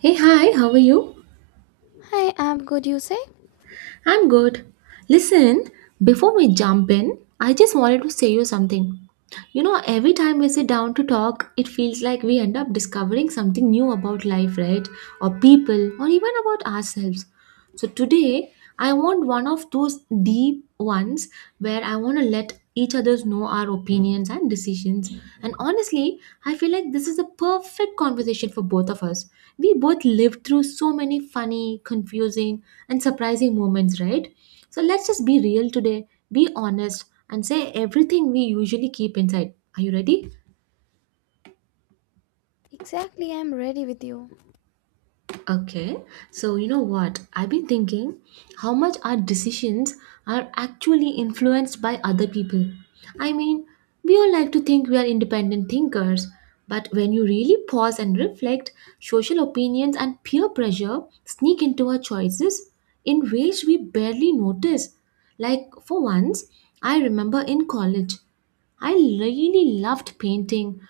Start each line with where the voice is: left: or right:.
right: Hey, hi, how are you?
left: Hi, I'm good, you say?
right: I'm good. Listen, before we jump in, I just wanted to say you something. You know, every time we sit down to talk, it feels like we end up discovering something new about life, right? Or people, or even about ourselves. So today, I want one of those deep ones where I want to let each others know our opinions and decisions. And honestly, I feel like this is a perfect conversation for both of us. We both lived through so many funny, confusing, and surprising moments, right? So let's just be real today, be honest, and say everything we usually keep inside. Are you ready?
left: Exactly, I'm ready with you.
right: Okay, so you know what? I've been thinking how much our decisions are actually influenced by other people. I mean, we all like to think we are independent thinkers, but when you really pause and reflect, social opinions and peer pressure sneak into our choices in ways we barely notice. Like, for once, I remember in college. I really loved painting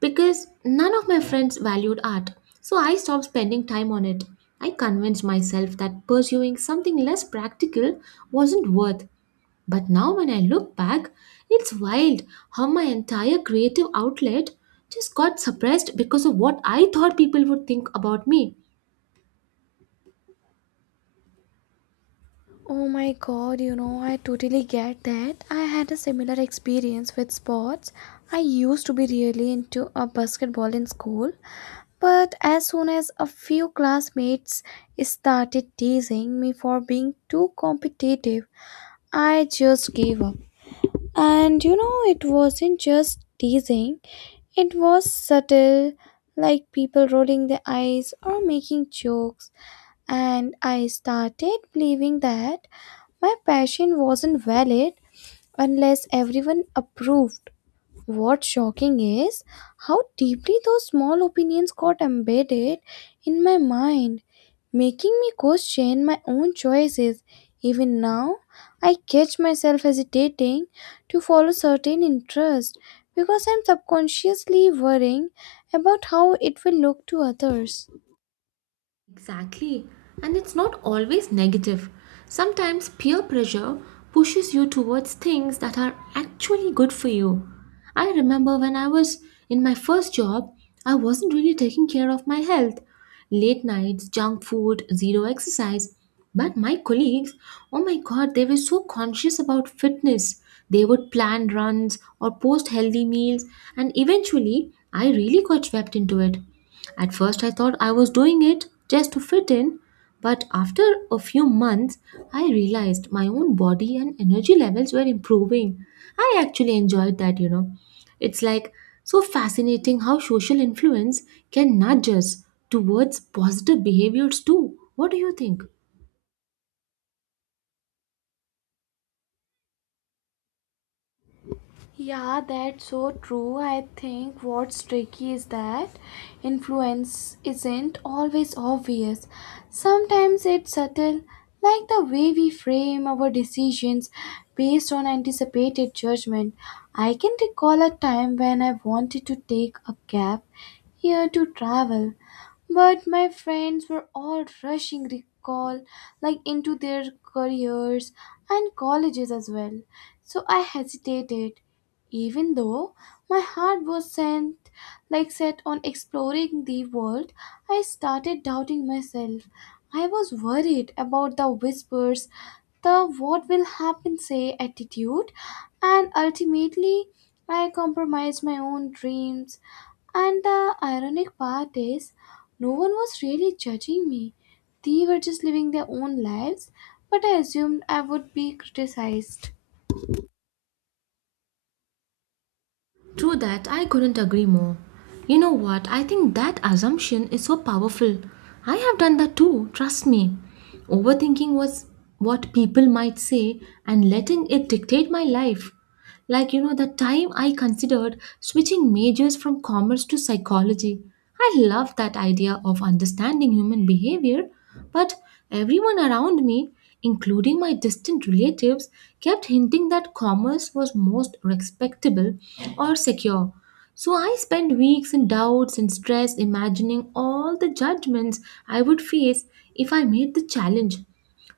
right: because none of my friends valued art, so I stopped spending time on it. I convinced myself that pursuing something less practical wasn't worth. But now, when I look back, it's wild how my entire creative outlet just got suppressed because of what I thought people would think about me.
left: Oh my god, you know, I totally get that. I had a similar experience with sports. I used to be really into a basketball in school, but as soon as a few classmates started teasing me for being too competitive, I just gave up. And you know, it wasn't just teasing, it was subtle, like people rolling their eyes or making jokes, and I started believing that my passion wasn't valid unless everyone approved. What's shocking is how deeply those small opinions got embedded in my mind, making me question my own choices. Even now, I catch myself hesitating to follow certain interests because I'm subconsciously worrying about how it will look to others.
right: Exactly. And it's not always negative. Sometimes peer pressure pushes you towards things that are actually good for you. I remember when I was in my first job, I wasn't really taking care of my health. Late nights, junk food, zero exercise. But my colleagues, oh my god, they were so conscious about fitness. They would plan runs or post healthy meals, and eventually, I really got swept into it. At first, I thought I was doing it just to fit in, but after a few months, I realized my own body and energy levels were improving. I actually enjoyed that. It's like so fascinating how social influence can nudge us towards positive behaviors too. What do you think?
left: Yeah, that's so true. I think what's tricky is that influence isn't always obvious. Sometimes it's subtle, like the way we frame our decisions based on anticipated judgment. I can recall a time when I wanted to take a cab here to travel, but my friends were all rushing recall like into their careers and colleges as well. So I hesitated, even though my heart was sent like set on exploring the world, I started doubting myself. I was worried about the whispers, the what will happen say attitude, and ultimately I compromised my own dreams. And the ironic part is, no one was really judging me. They were just living their own lives, but I assumed I would be criticized.
right: True that, I couldn't agree more. You know what? I think that assumption is so powerful. I have done that too, trust me. Overthinking was what people might say and letting it dictate my life. Like, you know, the time I considered switching majors from commerce to psychology. I love that idea of understanding human behavior, but everyone around me, including my distant relatives, kept hinting that commerce was most respectable or secure. So I spent weeks in doubts and stress imagining all the judgments I would face if I made the challenge.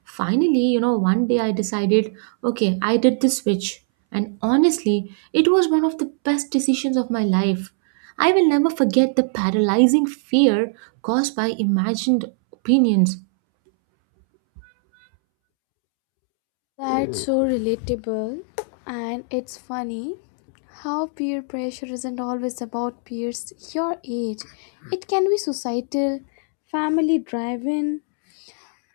right: Finally, you know, one day I decided, okay, I did the switch. And honestly, it was one of the best decisions of my life. I will never forget the paralyzing fear caused by imagined opinions.
left: That's so relatable, and it's funny how peer pressure isn't always about peers your age. It can be societal, family driven,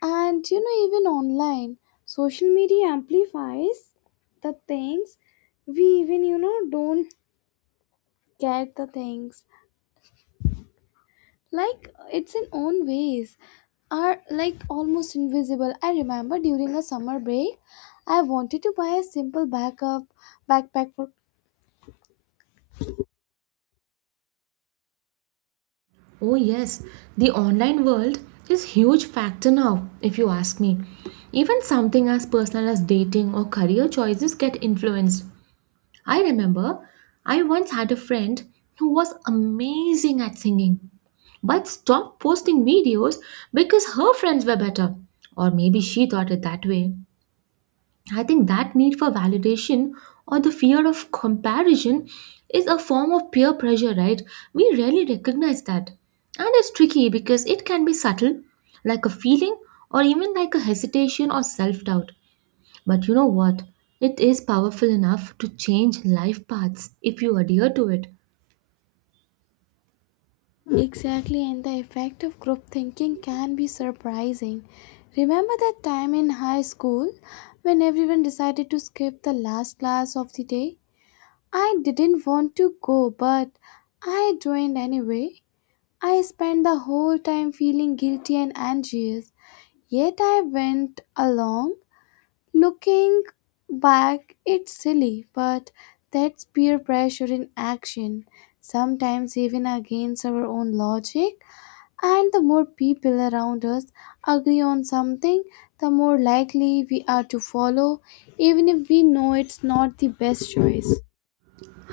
left: and you know, even online. Social media amplifies the things we even, you know, don't get the things. Like it's in own ways are like almost invisible. I remember during a summer break I wanted to buy a simple backup backpack for
right: Oh, yes, the online world is huge factor now, if you ask me. Even something as personal as dating or career choices get influenced. I remember I once had a friend who was amazing at singing, but stopped posting videos because her friends were better. Or maybe she thought it that way. I think that need for validation or the fear of comparison is a form of peer pressure, right? We rarely recognize that. And it's tricky because it can be subtle, like a feeling, or even like a hesitation or self doubt. But you know what? It is powerful enough to change life paths if you adhere to it.
left: exactly, and the effect of group thinking can be surprising. Remember that time in high school when everyone decided to skip the last class of the day? I didn't want to go, but I joined anyway. I spent the whole time feeling guilty and anxious. Yet I went along, looking back, it's silly, but that's peer pressure in action, sometimes even against our own logic. And the more people around us agree on something, the more likely we are to follow, even if we know it's not the best choice.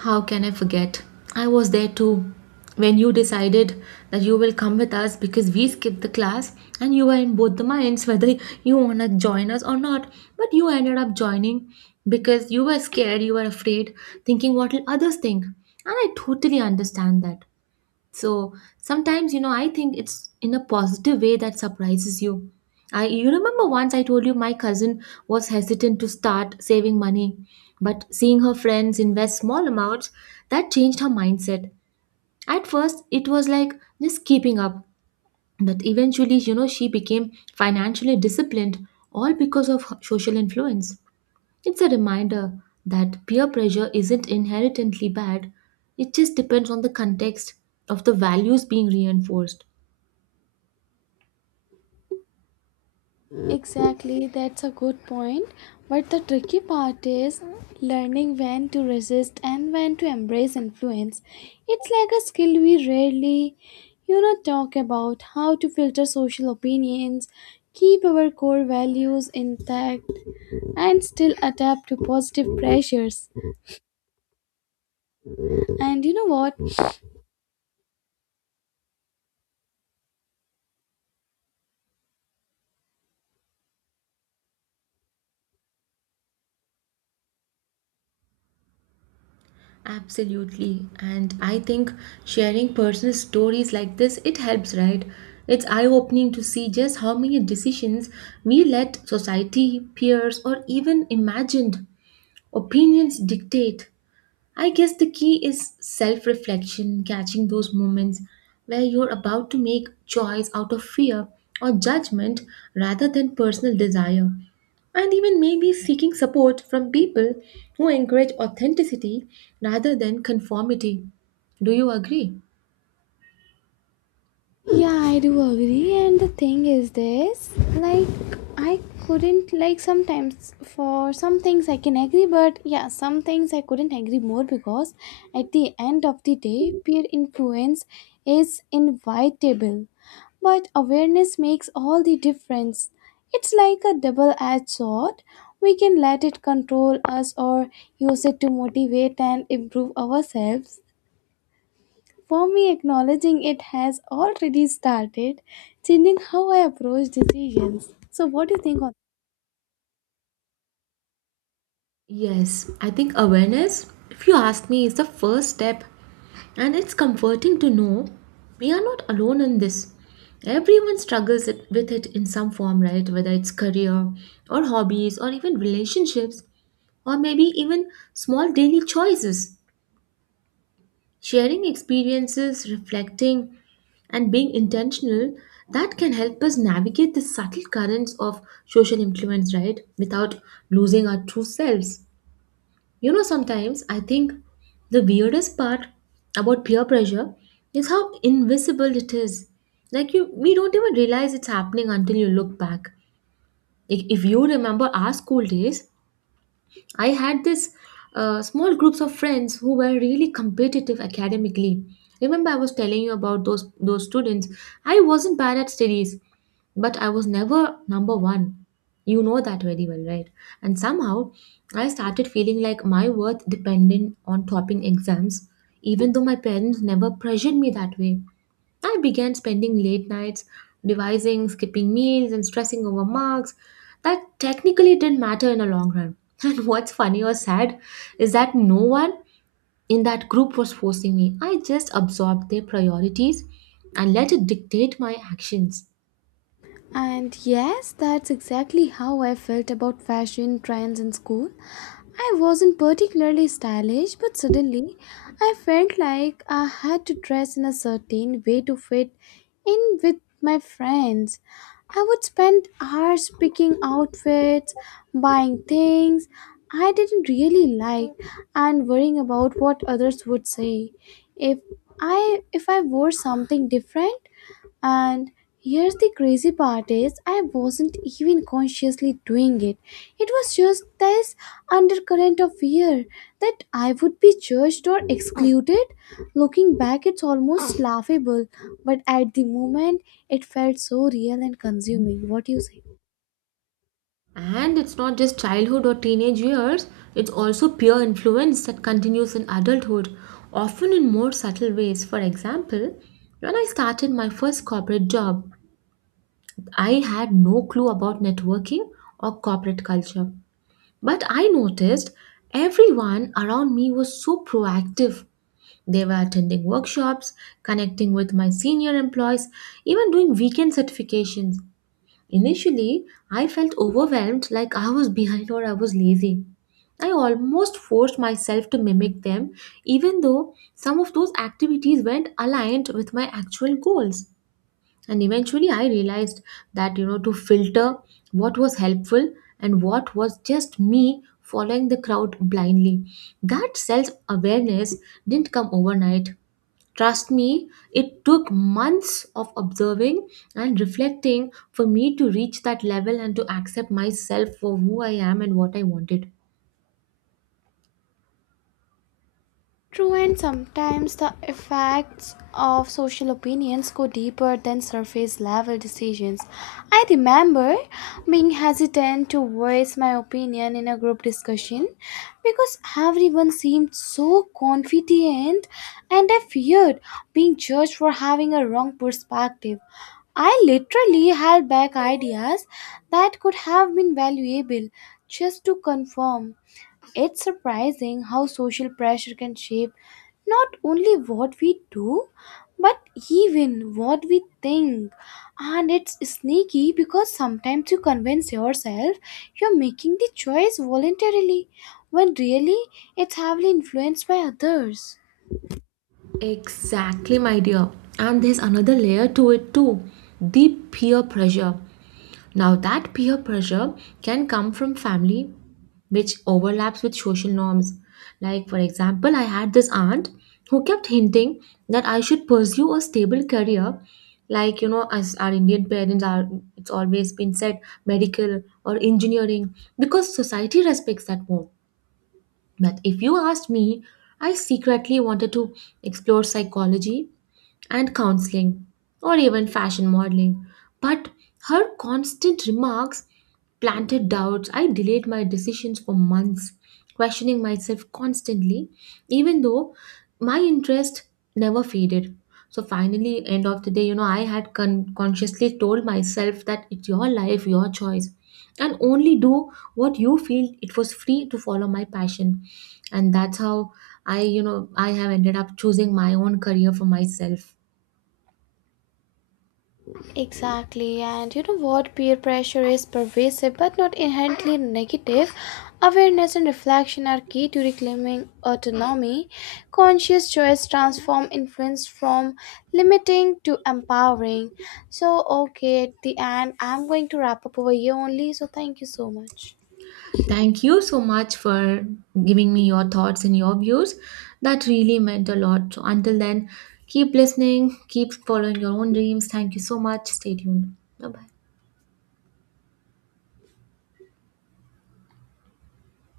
right: How can I forget? I was there too. When you decided that you will come with us because we skipped the class and you were in both the minds whether you want to join us or not. But you ended up joining because you were scared, you were afraid, thinking what will others think. And I totally understand that. So sometimes, you know, I think it's in a positive way that surprises you. I you remember once I told you my cousin was hesitant to start saving money, but seeing her friends invest small amounts, that changed her mindset. At first, it was like just keeping up, but eventually, you know, she became financially disciplined all because of her social influence. It's a reminder that peer pressure isn't inherently bad, it just depends on the context of the values being reinforced.
left: Exactly, that's a good point. But the tricky part is learning when to resist and when to embrace influence. It's like a skill we rarely, you know, talk about how to filter social opinions, keep our core values intact, and still adapt to positive pressures. And you know what?
right: Absolutely. And I think sharing personal stories like this it helps, right? It's eye-opening to see just how many decisions we let society, peers or even imagined opinions dictate. I guess the key is self reflection, catching those moments where you're about to make choice out of fear or judgment rather than personal desire. And even maybe seeking support from people who encourage authenticity rather than conformity. Do you agree?
left: Yeah, I do agree. And the thing is this, like I couldn't, like sometimes for some things I can agree, but yeah, some things I couldn't agree more, because at the end of the day, peer influence is inevitable. But awareness makes all the difference. It's like a double-edged sword. We can let it control us or use it to motivate and improve ourselves. For me, acknowledging it has already started changing how I approach decisions. So, what do you think on?
right: Yes, I think awareness, if you ask me, is the first step. And it's comforting to know we are not alone in this. Everyone with it in some form, right? Whether it's career or hobbies or even relationships or maybe even small daily choices. Sharing experiences, reflecting, and being intentional that can help us navigate the subtle currents of social influence, right? Without losing our true selves. You know, sometimes I think the weirdest part about peer pressure is how invisible it is. Like you we don't even realize it's happening until you look back. Like if you remember our school days, I had this small groups of friends who were really competitive academically. Remember, I was telling you about those students. I wasn't bad at studies, but I was never number one. You know that very well, right? And somehow, I started feeling like my worth depended on topping exams, even though my parents never pressured me that way. I began spending late nights devising, skipping meals, and stressing over marks that technically didn't matter in the long run. And what's funny or sad is that no one in that group was forcing me. I just absorbed their priorities and let it dictate my actions.
left: And yes, that's exactly how I felt about fashion trends in school. I wasn't particularly stylish, but suddenly I felt like I had to dress in a certain way to fit in with my friends. I would spend hours picking outfits, buying things I didn't really like, and worrying about what others would say. If if I wore something different, and here's the crazy part is I wasn't even consciously doing it. It was just this undercurrent of fear that I would be judged or excluded. Looking back, it's almost laughable, but at the moment it felt so real and consuming. What do you say?
right: And it's not just childhood or teenage years, it's also peer influence that continues in adulthood, often in more subtle ways. For example, when I started my first corporate job, I had no clue about networking or corporate culture, but I noticed everyone around me was so proactive. They were attending workshops, connecting with my senior employees, even doing weekend certifications. Initially, I felt overwhelmed like I was behind or I was lazy. I almost forced myself to mimic them, even though some of those activities weren't aligned with my actual goals, and eventually I realized that, you know, to filter what was helpful and what was just me following the crowd blindly. That self awareness didn't come overnight, trust me. It took months of observing and reflecting for me to reach that level and to accept myself for who I am and what I wanted.
left: True, and sometimes the effects of social opinions go deeper than surface level decisions. I remember being hesitant to voice my opinion in a group discussion because everyone seemed so confident and I feared being judged for having a wrong perspective. I literally held back ideas that could have been valuable just to confirm. It's surprising how social pressure can shape not only what we do, but even what we think. And it's sneaky because sometimes you convince yourself you're making the choice voluntarily, when really it's heavily influenced by others.
right: Exactly, my dear. And there's another layer to it too, the peer pressure. Now, that peer pressure can come from family, which overlaps with social norms. Like, for example, I had this aunt who kept hinting that I should pursue a stable career. Like, you know, as our Indian parents are, it's always been said medical or engineering because society respects that more. But if you asked me, I secretly wanted to explore psychology and counseling or even fashion modeling. But her constant remarks planted doubts. I delayed my decisions for months, questioning myself constantly, even though my interest never faded. So finally, end of the day, you know, I had consciously told myself that it's your life, your choice, and only do what you feel it was free to follow my passion. And that's how I have ended up choosing my own career for myself.
left: Exactly, and you know what? Peer pressure is pervasive but not inherently negative. Awareness and reflection are key to reclaiming autonomy. Conscious choice transform influence from limiting to empowering. So, okay, at the end, I'm going to wrap up over here only. So, thank you so much.
right: Thank you so much for giving me your thoughts and your views. That really meant a lot. So until then, keep listening, keep following your own dreams. Thank you so much. Stay tuned. Bye bye.